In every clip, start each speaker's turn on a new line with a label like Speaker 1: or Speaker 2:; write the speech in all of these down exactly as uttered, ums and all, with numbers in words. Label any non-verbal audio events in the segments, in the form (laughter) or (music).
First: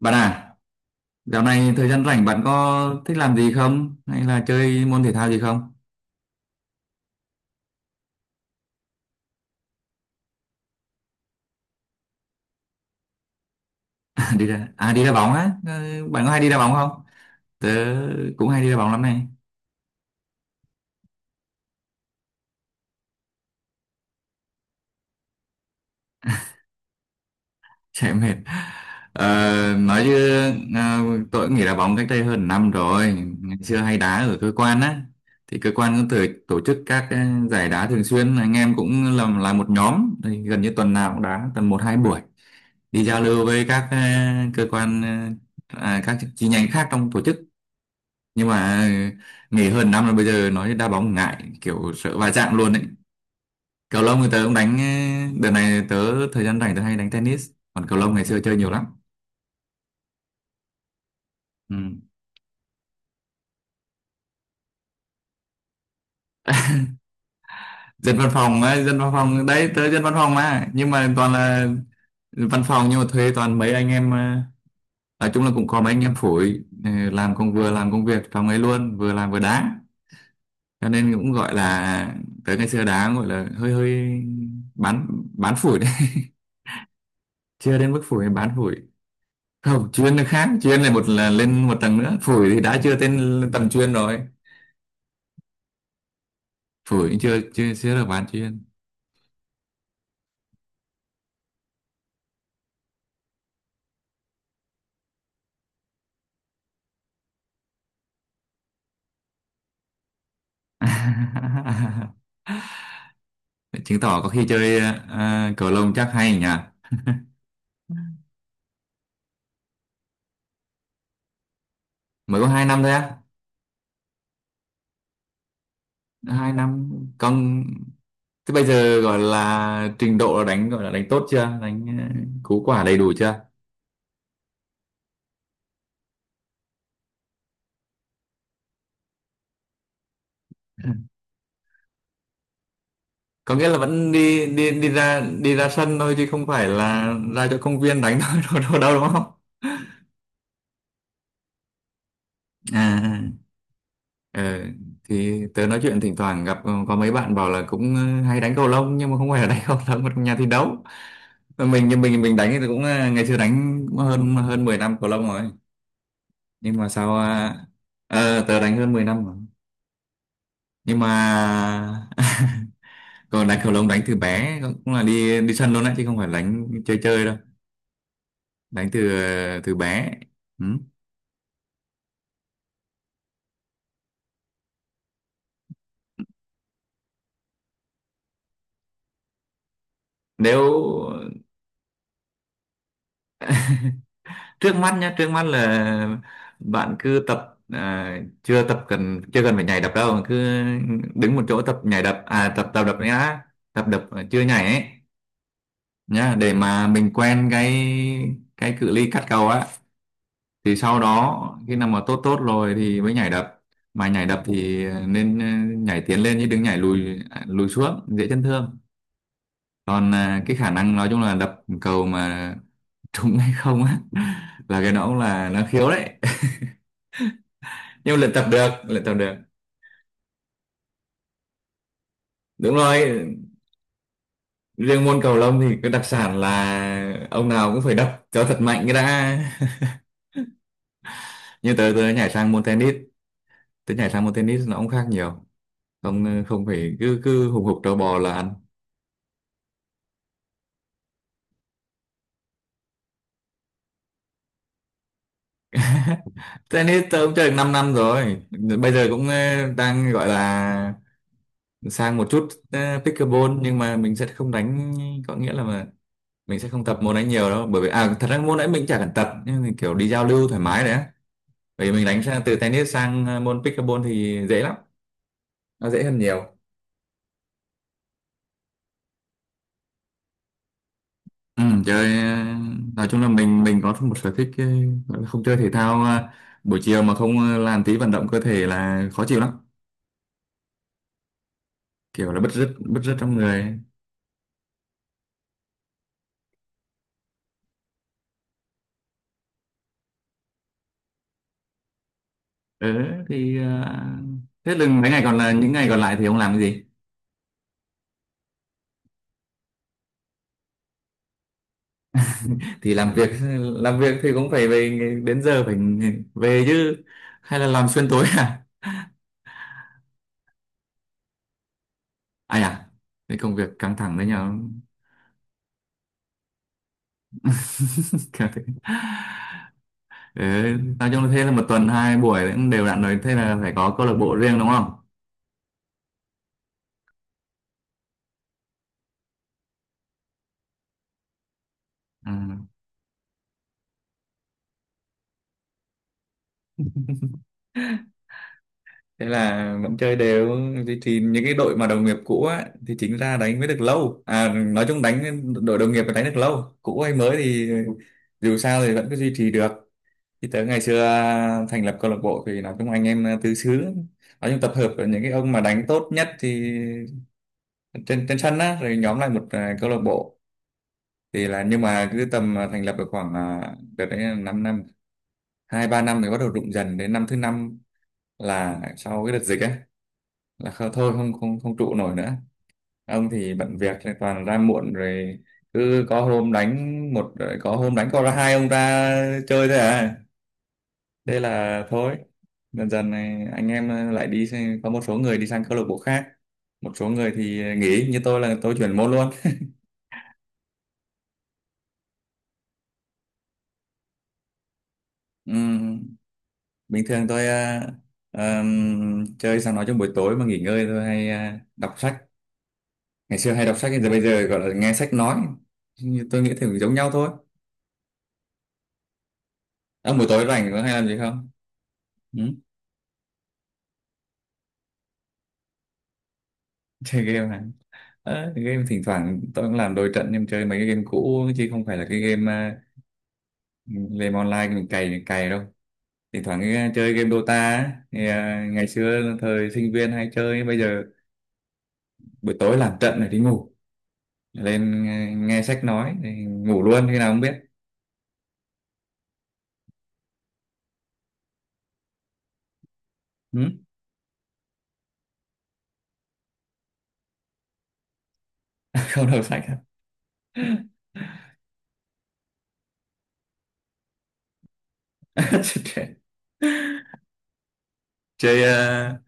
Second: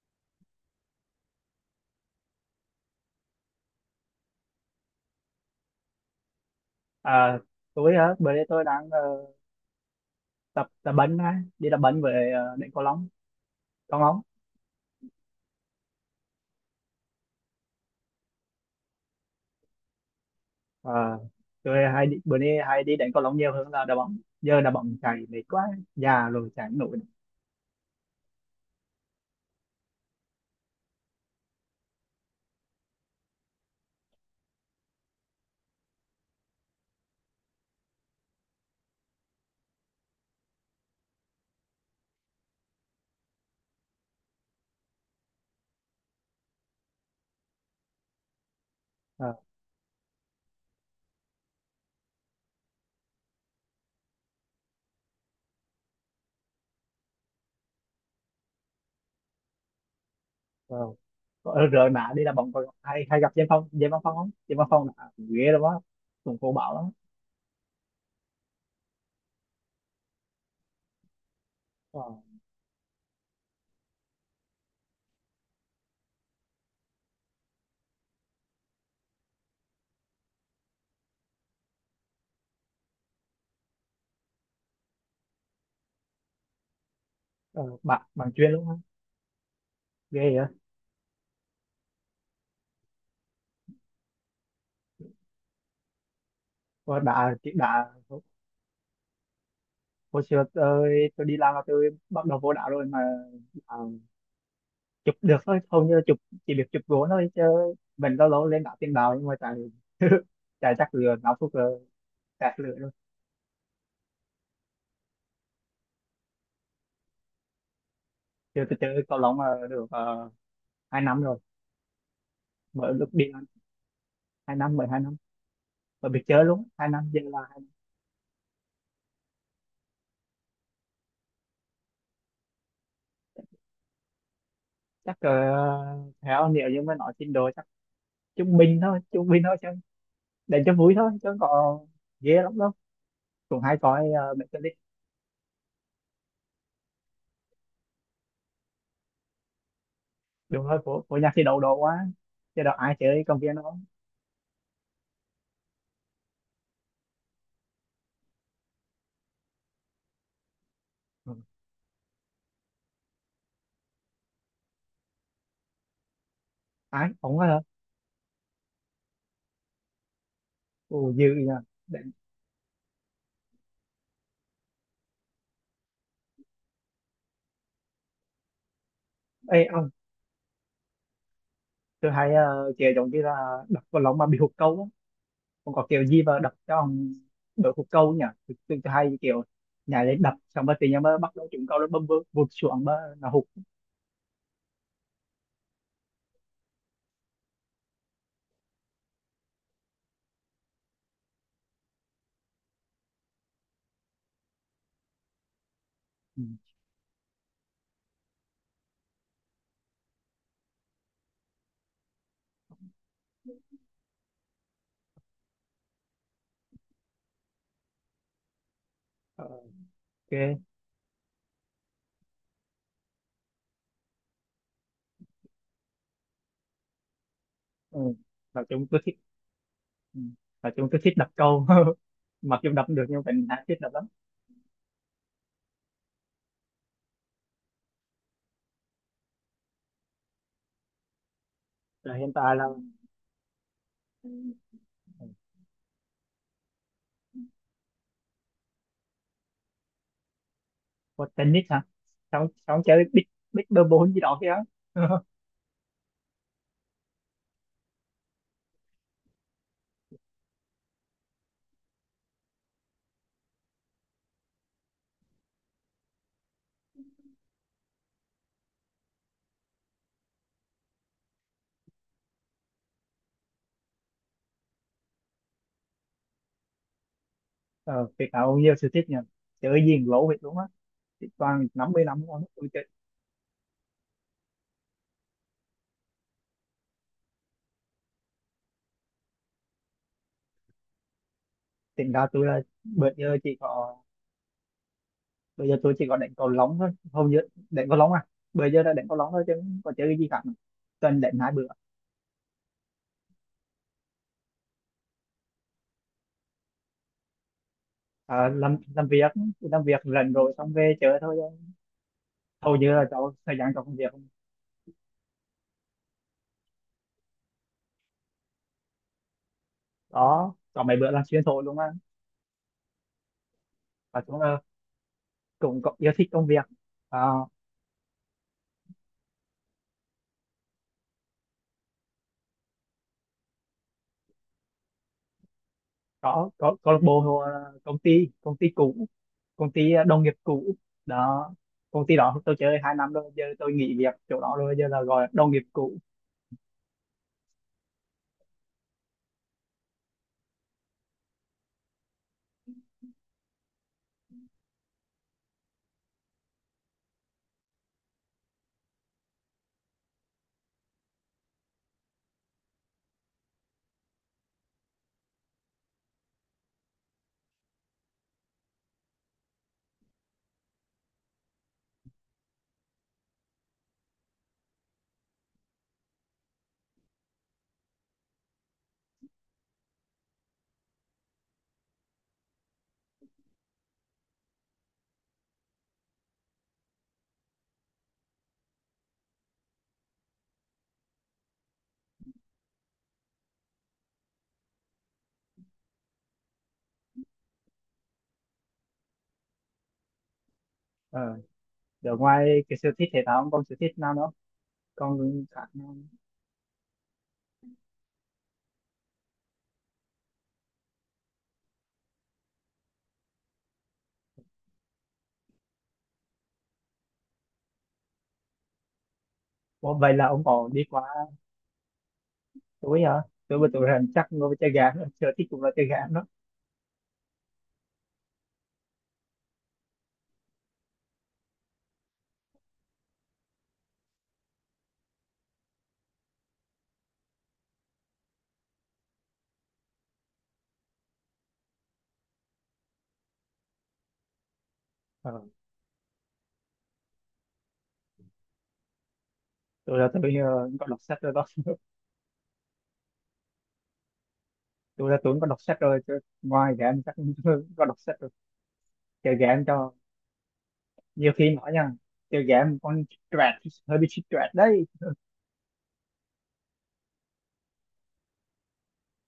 Speaker 1: Bạn à, dạo này thời gian rảnh bạn có thích làm gì không? Hay là chơi môn thể thao gì không? (laughs)
Speaker 2: À, tôi hả? Bữa nay tôi đang ờ, tập tập bánh á, đi tập bánh về ờ, đánh cầu lông, cầu lông.
Speaker 1: À, đi ra, à đi đá bóng á? Ờ, Bạn có hay đi đá bóng không? Tớ cũng hay đi đá bóng lắm này. (laughs)
Speaker 2: À, tôi hay đi, bữa nay hay đi đánh cầu lông nhiều hơn là đá bóng. Giờ đá bóng chạy mệt quá, già rồi chạy không nổi.
Speaker 1: Chạy mệt. Ờ, nói chứ à, tôi cũng nghỉ đá bóng cách đây hơn năm rồi. Ngày xưa hay đá ở cơ quan á. Thì cơ quan cũng tổ, tổ chức các ờ, giải đá thường xuyên. Anh em cũng làm là một nhóm. Thì gần như tuần nào cũng đá tầm một hai buổi. Đi giao lưu với các ờ, cơ quan ờ, à, các chi nhánh khác trong tổ chức, nhưng mà
Speaker 2: À,
Speaker 1: nghỉ hơn năm là bây giờ nói đá bóng ngại kiểu sợ va chạm luôn ấy. Cầu lông thì tớ cũng đánh. Đợt này tớ thời gian rảnh tớ hay đánh tennis, còn cầu lông ngày xưa chơi nhiều lắm.
Speaker 2: wow. Ờ,
Speaker 1: Ừ.
Speaker 2: rồi mà đi đá bóng còn hay hay gặp Diêm Phong, Diêm Văn Phong không? Diêm Văn Phong là ghê lắm á, cũng cô bảo lắm.
Speaker 1: Dân văn phòng ấy, dân văn phòng đấy, tớ dân văn phòng mà, nhưng mà toàn là
Speaker 2: Ờ,
Speaker 1: văn phòng nhưng mà thuê toàn mấy anh em ờ, nói chung là cũng có mấy anh em phủi ờ, làm công, vừa làm công việc trong ấy luôn vừa làm vừa đá, cho nên cũng gọi là tớ ngày xưa đá gọi là hơi hơi bán bán phủi đấy. (laughs)
Speaker 2: ờ,
Speaker 1: Chưa đến mức
Speaker 2: bạn
Speaker 1: phủi,
Speaker 2: bạn chuyên
Speaker 1: bán
Speaker 2: luôn á,
Speaker 1: phủi không chuyên là
Speaker 2: ghê vậy.
Speaker 1: khác, chuyên là một là lên một tầng nữa, phổi thì đã chưa tên tầng chuyên rồi.
Speaker 2: Ờ,
Speaker 1: Phổi cũng
Speaker 2: Đã
Speaker 1: chưa chưa
Speaker 2: đã
Speaker 1: chưa được bán chuyên.
Speaker 2: hồi xưa tôi tôi đi làm là tôi bắt đầu vô đạo rồi, mà chụp được thôi, hầu như là chụp, chỉ biết chụp gỗ thôi chứ mình lâu lâu lên đá tiền đạo nhưng mà chạy (laughs) chạy chắc lừa năm phút là
Speaker 1: (laughs)
Speaker 2: chạy lừa luôn.
Speaker 1: Chứng tỏ có khi chơi uh, cầu lông chắc hay nhỉ.
Speaker 2: Chưa, tôi chơi cầu lông ờ, được ờ, hai năm rồi,
Speaker 1: Mới có hai năm thôi
Speaker 2: mới lúc
Speaker 1: á?
Speaker 2: đi ăn, hai năm, mười hai năm mà biết chơi
Speaker 1: Hai
Speaker 2: luôn,
Speaker 1: năm
Speaker 2: hai năm giờ là
Speaker 1: con, thế bây giờ gọi là trình độ là đánh gọi là đánh tốt chưa, đánh uh, cú quả đầy đủ chưa?
Speaker 2: chắc uh, theo nếu như mà nói trình độ chắc trung bình thôi, trung bình thôi chứ, để cho vui thôi chứ không có ghê lắm đâu.
Speaker 1: Có
Speaker 2: Cũng
Speaker 1: nghĩa
Speaker 2: hay
Speaker 1: là
Speaker 2: coi
Speaker 1: vẫn
Speaker 2: uh,
Speaker 1: đi
Speaker 2: mấy cái
Speaker 1: đi
Speaker 2: clip,
Speaker 1: đi ra đi ra sân thôi chứ không phải là ra cho công viên đánh thôi, (laughs) đâu, đâu, đâu, đúng không?
Speaker 2: đúng rồi, của của nhạc thì đầu độ quá, chứ đâu ai chơi
Speaker 1: À.
Speaker 2: công viên đâu.
Speaker 1: Ờ, thì tớ nói chuyện thỉnh thoảng gặp ờ, có mấy bạn bảo là cũng ờ, hay đánh cầu lông nhưng mà không phải là (laughs) đánh cầu lông mà trong nhà thi đấu.
Speaker 2: Ừ.
Speaker 1: Mà mình, nhưng mình mình đánh thì cũng ờ, ngày xưa đánh cũng hơn hơn mười năm cầu lông rồi, nhưng mà
Speaker 2: Ai
Speaker 1: sao
Speaker 2: ổng
Speaker 1: ờ,
Speaker 2: hả?
Speaker 1: ờ, tớ đánh hơn mười năm rồi nhưng mà.
Speaker 2: Ồ dư nhờ. Để-
Speaker 1: (laughs) Còn đánh cầu lông đánh từ bé cũng cũng là đi đi sân luôn đấy chứ không phải đánh chơi chơi đâu, đánh từ ờ,
Speaker 2: Ê,
Speaker 1: từ
Speaker 2: ờ,
Speaker 1: bé. Ừ.
Speaker 2: tôi thấy ờ, kèo giống như là đập vào lông mà bị hụt câu á, còn có kèo gì mà đập cho ông đội hụt câu nhỉ. Tôi, tôi, tôi hay kiểu nhảy lên đập xong rồi tự
Speaker 1: Nếu
Speaker 2: nhiên mới bắt đầu trúng câu, nó bơm bơm vụt xuống mà nó hụt.
Speaker 1: trước mắt nhá, trước mắt là bạn cứ tập, à, chưa tập cần, chưa cần phải nhảy đập đâu, cứ đứng một chỗ tập nhảy đập, à tập tập đập nhá, tập đập mà chưa nhảy ấy nhá,
Speaker 2: Ừ.
Speaker 1: để mà mình quen cái cái cự ly cắt cầu á, thì sau đó khi nào mà tốt tốt rồi thì mới nhảy đập. Mà nhảy đập thì nên ờ, nhảy tiến lên chứ đừng nhảy lùi, à, lùi xuống dễ chấn thương.
Speaker 2: Ờ,
Speaker 1: Còn à, cái
Speaker 2: ok.
Speaker 1: khả năng nói chung là đập cầu mà trúng hay không á, (laughs) là cái nó cũng là nó khiếu đấy,
Speaker 2: Ừ.
Speaker 1: nhưng mà luyện tập
Speaker 2: Nói
Speaker 1: được
Speaker 2: chung tôi
Speaker 1: luyện tập
Speaker 2: thích.
Speaker 1: được.
Speaker 2: Ừ. Nói chung tôi thích đập câu (laughs) mặc dù
Speaker 1: Đúng
Speaker 2: đập
Speaker 1: rồi,
Speaker 2: được nhưng mình đã thích đập lắm.
Speaker 1: riêng môn cầu lông thì cái đặc sản là ông nào cũng phải đập cho thật mạnh cái đã. (laughs) Như tớ tớ
Speaker 2: Rồi
Speaker 1: nhảy
Speaker 2: hiện
Speaker 1: sang
Speaker 2: tại
Speaker 1: môn
Speaker 2: là
Speaker 1: tennis, tớ nhảy sang môn tennis nó cũng khác
Speaker 2: ừ,
Speaker 1: nhiều, không không phải cứ cứ hùng hục trâu bò là ăn.
Speaker 2: có tennis hả? Xong xong chơi big big bơm bốn gì đó kia. (laughs)
Speaker 1: Tennis tớ cũng chơi được 5 năm rồi, bây giờ cũng ờ, đang gọi là sang một chút ờ, pickleball, nhưng mà mình sẽ không đánh, có nghĩa là mà mình sẽ không tập môn ấy nhiều đâu, bởi vì à thật ra môn ấy mình chả cần tập nhưng mà kiểu đi giao lưu thoải mái đấy. Bởi vì mình đánh sang từ tennis sang ờ, môn pickleball thì dễ lắm, nó dễ hơn nhiều.
Speaker 2: ờ, Việt Nam nhiều sự thích nhỉ, chơi gì cũng lỗ việc luôn á,
Speaker 1: Ừ,
Speaker 2: toàn năm mươi
Speaker 1: chơi
Speaker 2: năm rồi
Speaker 1: ờ,
Speaker 2: tôi chơi.
Speaker 1: nói chung là mình mình có một sở thích ờ, gọi là không chơi thể thao, ờ, buổi chiều mà không ờ, làm tí vận động cơ thể là khó chịu lắm,
Speaker 2: Tính ra
Speaker 1: kiểu là
Speaker 2: tôi
Speaker 1: bứt
Speaker 2: là
Speaker 1: rứt bứt
Speaker 2: bây
Speaker 1: rứt trong
Speaker 2: giờ chỉ
Speaker 1: người.
Speaker 2: có, bây giờ tôi chỉ có đánh cầu lông thôi, hầu như đánh cầu lông à, bây giờ đã đánh cầu lông thôi chứ không có chơi cái gì cả, tuần đánh hai bữa.
Speaker 1: Ừ, thì ờ, thế là mấy ngày còn là những ngày còn lại thì ông làm cái gì?
Speaker 2: À, làm làm việc, làm việc rảnh rồi xong về chơi thôi chứ, hầu
Speaker 1: (laughs)
Speaker 2: như
Speaker 1: Thì
Speaker 2: là
Speaker 1: làm việc,
Speaker 2: cháu
Speaker 1: (laughs)
Speaker 2: thời gian cho công
Speaker 1: làm
Speaker 2: việc.
Speaker 1: việc thì cũng phải về đến giờ phải về chứ, hay là làm xuyên tối à?
Speaker 2: Đó có mấy bữa là xuyên thổi luôn á,
Speaker 1: Ai à? Cái công việc căng thẳng
Speaker 2: và
Speaker 1: đấy
Speaker 2: chúng
Speaker 1: nhở?
Speaker 2: là cũng có yêu thích công việc. À,
Speaker 1: (laughs) Căng thẳng. Thế, nói chung là thế là một tuần hai buổi cũng đều đặn rồi, thế là phải có câu lạc bộ riêng đúng không?
Speaker 2: có có câu lạc bộ hoặc công ty công ty cũ, công ty à, đồng nghiệp cũ đó, công ty
Speaker 1: Ừ.
Speaker 2: đó tôi chơi hai năm rồi, giờ tôi nghỉ việc chỗ đó rồi, giờ là gọi là đồng nghiệp cũ.
Speaker 1: Thế là vẫn chơi đều. Thì, thì những cái đội mà đồng nghiệp cũ á, thì chính ra đánh mới được lâu à, nói chung đánh đội đồng nghiệp mà đánh được lâu cũ hay mới thì dù sao thì vẫn cứ duy trì được. Thì tới ngày xưa thành lập câu lạc bộ thì nói chung anh em tứ xứ, nói chung tập hợp ở những cái ông mà đánh tốt nhất thì trên trên sân á, rồi nhóm lại một, à, câu lạc bộ. Thì là nhưng mà cứ tầm, à, thành lập được khoảng, à, đợt đấy là năm năm hai ba năm thì bắt đầu rụng dần, đến năm thứ năm là sau cái đợt dịch ấy là kh- thôi không không không trụ nổi nữa. Ông thì bận việc thì toàn ra muộn rồi, cứ có hôm đánh một rồi có hôm đánh có ra hai ông ra chơi thôi à, thế là thôi, dần dần này anh em lại đi sang- có một số người đi sang câu lạc bộ khác, một số người thì nghỉ như tôi là tôi chuyển môn luôn.
Speaker 2: Ờ, giờ ngoài cái sở thích thể thao ông còn sở thích nào nữa không? Còn khác nào
Speaker 1: Ừm,
Speaker 2: không?
Speaker 1: bình thường tôi ờ, ờm, chơi sang nói trong buổi tối mà nghỉ ngơi tôi hay ờ, đọc sách, ngày xưa hay đọc sách giờ bây giờ gọi là nghe sách nói. Nhưng tôi nghĩ thì giống nhau thôi.
Speaker 2: Ủa,
Speaker 1: À,
Speaker 2: vậy
Speaker 1: buổi
Speaker 2: là ông
Speaker 1: tối rảnh
Speaker 2: có
Speaker 1: có
Speaker 2: đi
Speaker 1: hay
Speaker 2: qua
Speaker 1: làm gì không ừ?
Speaker 2: túi hả? Tôi mà tôi rằng chắc ngồi với chơi game, sở thích cũng là chơi game đó.
Speaker 1: (laughs) Chơi game này, à, game thỉnh thoảng tôi cũng làm đôi trận nhưng chơi mấy cái game cũ chứ không phải là cái game, à, game online mình cày cày đâu. Thỉnh thoảng cái, ờ, chơi game Dota á, thì, à, ngày xưa thời sinh viên hay chơi, bây giờ buổi tối làm trận rồi đi ngủ, lên à,
Speaker 2: Ờ.
Speaker 1: nghe sách nói thì ngủ luôn khi nào không biết.
Speaker 2: Tôi là tôi ờ, có đọc sách rồi đó. (laughs)
Speaker 1: Ừ?
Speaker 2: Tôi là tôi cũng có đọc sách rồi. Tôi, ngoài game chắc (laughs) tôi có đọc sách rồi.
Speaker 1: (laughs) Không
Speaker 2: Chơi
Speaker 1: đọc sách
Speaker 2: game
Speaker 1: à?
Speaker 2: cho nhiều khi nói nha. Chơi game con stress, hơi bị stress đấy.
Speaker 1: (laughs) Chơi à,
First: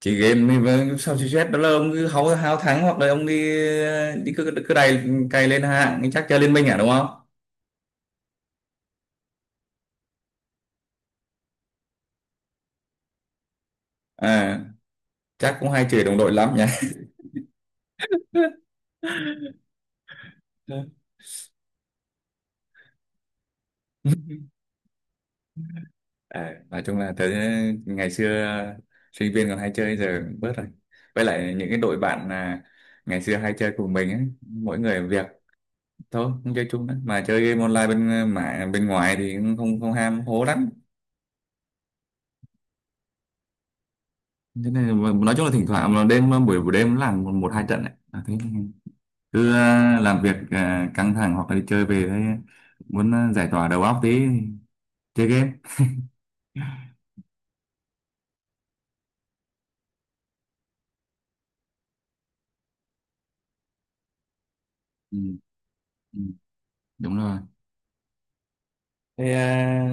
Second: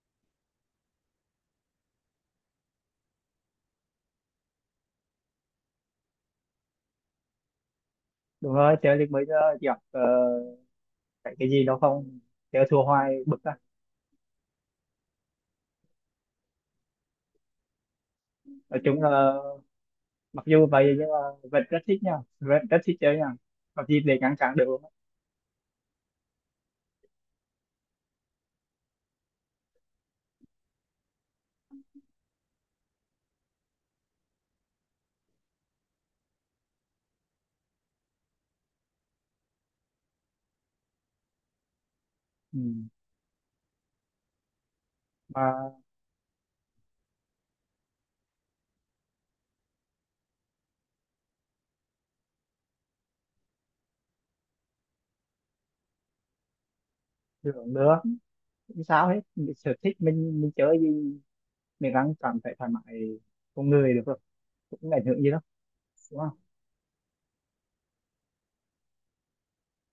Speaker 1: chị game đi với sao chị chết đó là ông cứ háo háo thắng hoặc là ông đi đi cứ cứ đầy, cày lên hạng chắc chơi liên minh à đúng không?
Speaker 2: Đúng rồi, chơi được mấy giờ gặp ờ, phải cái gì đó không? Chơi thua hoài bực á.
Speaker 1: À, chắc cũng hay chửi đồng đội lắm nhỉ.
Speaker 2: Nói chung là mặc dù vậy
Speaker 1: (laughs)
Speaker 2: nhưng mà vẫn rất thích nha, vẫn rất thích chơi nha, có gì để ngăn cản được luôn á.
Speaker 1: À, nói chung là tới ngày xưa sinh viên còn hay chơi giờ cũng bớt rồi, với lại những cái đội bạn, à, ngày xưa hay chơi cùng mình ấy mỗi người một việc, thôi không chơi chung nữa mà chơi game online bên, mà bên ngoài thì cũng không không ham hố lắm.
Speaker 2: Ừ.
Speaker 1: Thế nên là nói chung là thỉnh
Speaker 2: Mà
Speaker 1: thoảng mà đêm buổi buổi đêm làm một, một hai trận ấy. À, thế cứ ờ, làm việc ờ, căng thẳng hoặc là đi chơi về thấy muốn ờ, giải tỏa đầu óc tí chơi game.
Speaker 2: hưởng nữa, không sao hết. Mình sở thích mình mình chơi gì mình đang cảm thấy thoải mái con người được rồi, cũng không ảnh
Speaker 1: Ừ,
Speaker 2: hưởng gì đâu,
Speaker 1: ừ,
Speaker 2: đúng không?
Speaker 1: đúng rồi. Thế à,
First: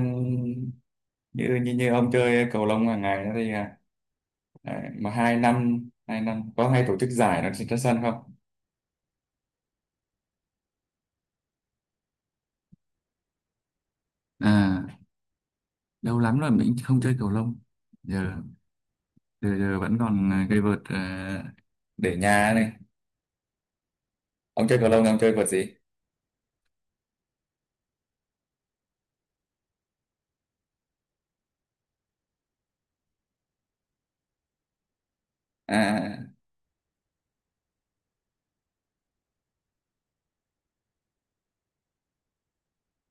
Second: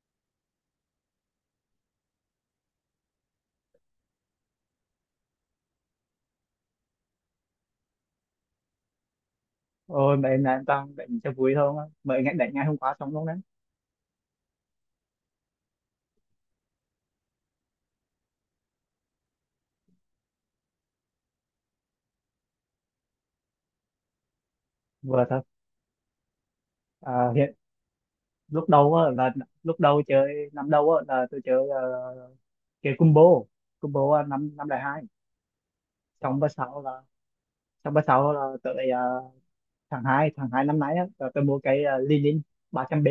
Speaker 1: như, như như ông chơi cầu lông hàng ngày đó thì, à, đấy, mà hai năm, hai năm có hay tổ chức giải nó trên sân không?
Speaker 2: Ôi mà em là em đang đánh cho vui thôi mà, mới ngày đánh ngày hôm qua xong luôn đấy.
Speaker 1: À lâu lắm rồi mình không chơi cầu lông, giờ, giờ, giờ vẫn còn ờ, cây vợt ờ, để nhà này. Ông chơi cầu lông thì ông
Speaker 2: Vừa
Speaker 1: chơi
Speaker 2: thôi.
Speaker 1: vợt gì?
Speaker 2: À, hiện lúc đầu á là, lúc đầu chơi năm đầu á là tôi chơi uh, chơi combo, combo năm năm đại hai,
Speaker 1: À.
Speaker 2: xong bữa sau là, xong bữa sau là tới ờ, tháng hai, tháng hai năm nay á, tớ, tớ mua cái uh, Lilin ba trăm b,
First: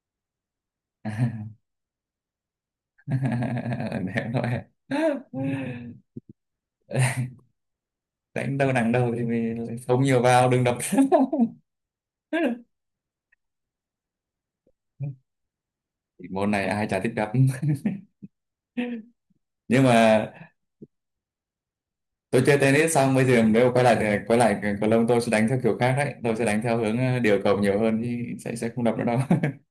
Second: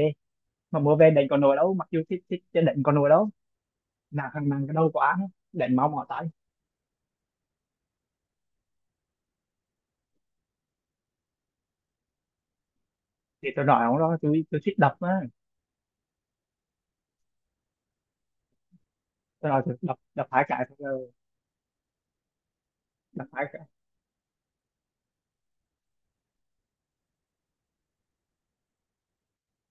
Speaker 2: mà mua về đánh con nồi đâu, mặc dù thích, thích chứ đánh con nồi đâu,
Speaker 1: (laughs) Đéo
Speaker 2: nàng thằng
Speaker 1: nói.
Speaker 2: nàng cái đầu quá á, đánh mau mỏ tay.
Speaker 1: (laughs) Đánh đâu nặng đâu thì mình không nhiều vào đừng đập. (laughs)
Speaker 2: Thì tôi nói ông đó, tôi tôi thích đập á.
Speaker 1: Môn này ai chả thích đập.
Speaker 2: Tôi nói
Speaker 1: (laughs)
Speaker 2: tôi
Speaker 1: Nhưng
Speaker 2: đập, đập
Speaker 1: mà
Speaker 2: hai cái rồi,
Speaker 1: tôi chơi tennis xong bây
Speaker 2: đập
Speaker 1: giờ
Speaker 2: hai cái,
Speaker 1: nếu quay lại thì- quay lại cầu lông tôi sẽ đánh theo kiểu khác đấy, tôi sẽ đánh theo hướng ờ, điều cầu nhiều hơn thì sẽ sẽ không đập nữa đâu. (laughs)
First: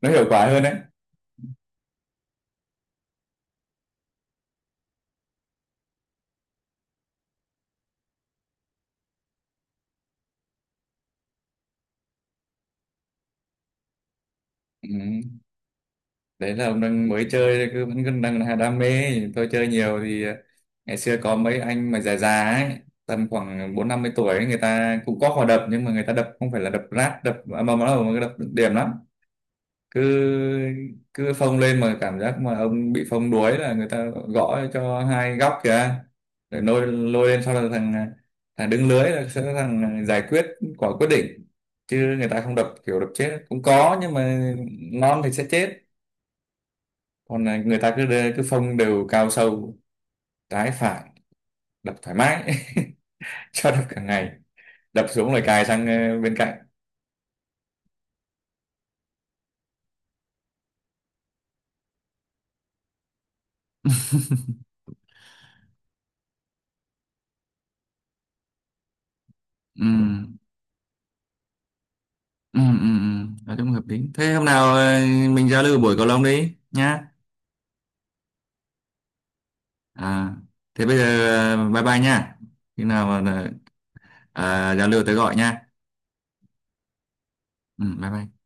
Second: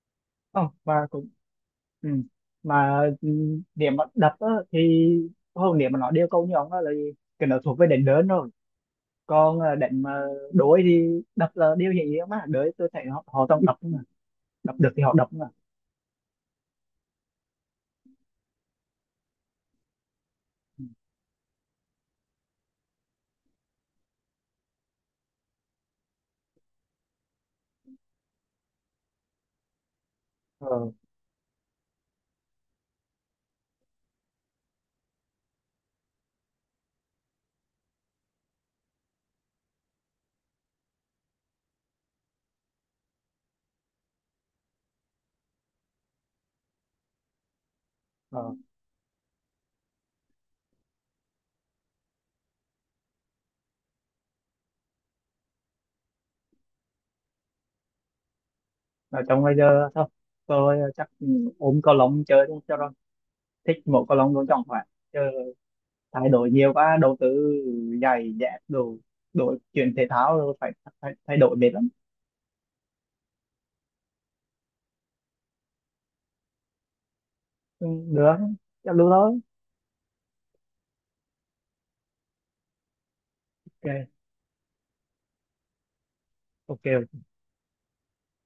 Speaker 1: Nó hiệu quả hơn
Speaker 2: không,
Speaker 1: đấy.
Speaker 2: và cũng ừ. Mà ừ, điểm mà đập á thì không, điểm mà nó điều câu như ông đó là cái nó thuộc về đánh lớn rồi, còn ờ, đánh mà đối thì đập là điều hiển nhiên mà, đối tôi thấy họ, họต้องđập mà, đập được thì họ đập
Speaker 1: Ừ.
Speaker 2: mà.
Speaker 1: Đấy là ông đang mới chơi cứ vẫn cứ đang là đam mê, tôi chơi nhiều thì ờ,
Speaker 2: Ừ,
Speaker 1: ngày xưa có mấy anh mà già già ấy tầm khoảng bốn năm mươi tuổi ấy, người ta cũng có hòa đập nhưng mà người ta đập không phải là đập rát đập, mà mà nó là đập điểm lắm, cứ
Speaker 2: ờ
Speaker 1: cứ phông lên mà cảm giác mà ông bị phông đuối là người ta gõ cho hai góc kìa, rồi lôi lôi lên sau là thằng thằng đứng lưới là sẽ là thằng giải quyết quả quyết định, chứ người ta không đập kiểu đập chết cũng có nhưng mà ngon thì sẽ chết. Còn là người ta cứ đưa- cứ
Speaker 2: ờ.
Speaker 1: phông đều cao sâu trái phải, đập thoải mái, (laughs) cho đập cả ngày, đập xuống rồi cài sang ờ, bên cạnh.
Speaker 2: Ở trong bây giờ thôi tôi ờ, chắc ừ, ôm cầu lông chơi thôi cho rồi, thích một cầu lông luôn chẳng phải chứ, thay đổi nhiều quá, đầu tư giày dép đồ đổi,
Speaker 1: ừ
Speaker 2: chuyển thể thao rồi phải, phải thay đổi mệt lắm.
Speaker 1: ừ ừ, ừ. Nói chung hợp lý, thế hôm nào ờ, mình giao lưu buổi cầu lông đi nhá.
Speaker 2: Ừ, được, chắc luôn thôi.
Speaker 1: À, thế bây giờ, à, bye bye nha. Khi nào mà
Speaker 2: Ok.
Speaker 1: ờ, à, giao lưu tới gọi nha.
Speaker 2: Ok.
Speaker 1: Ừ, bye bye.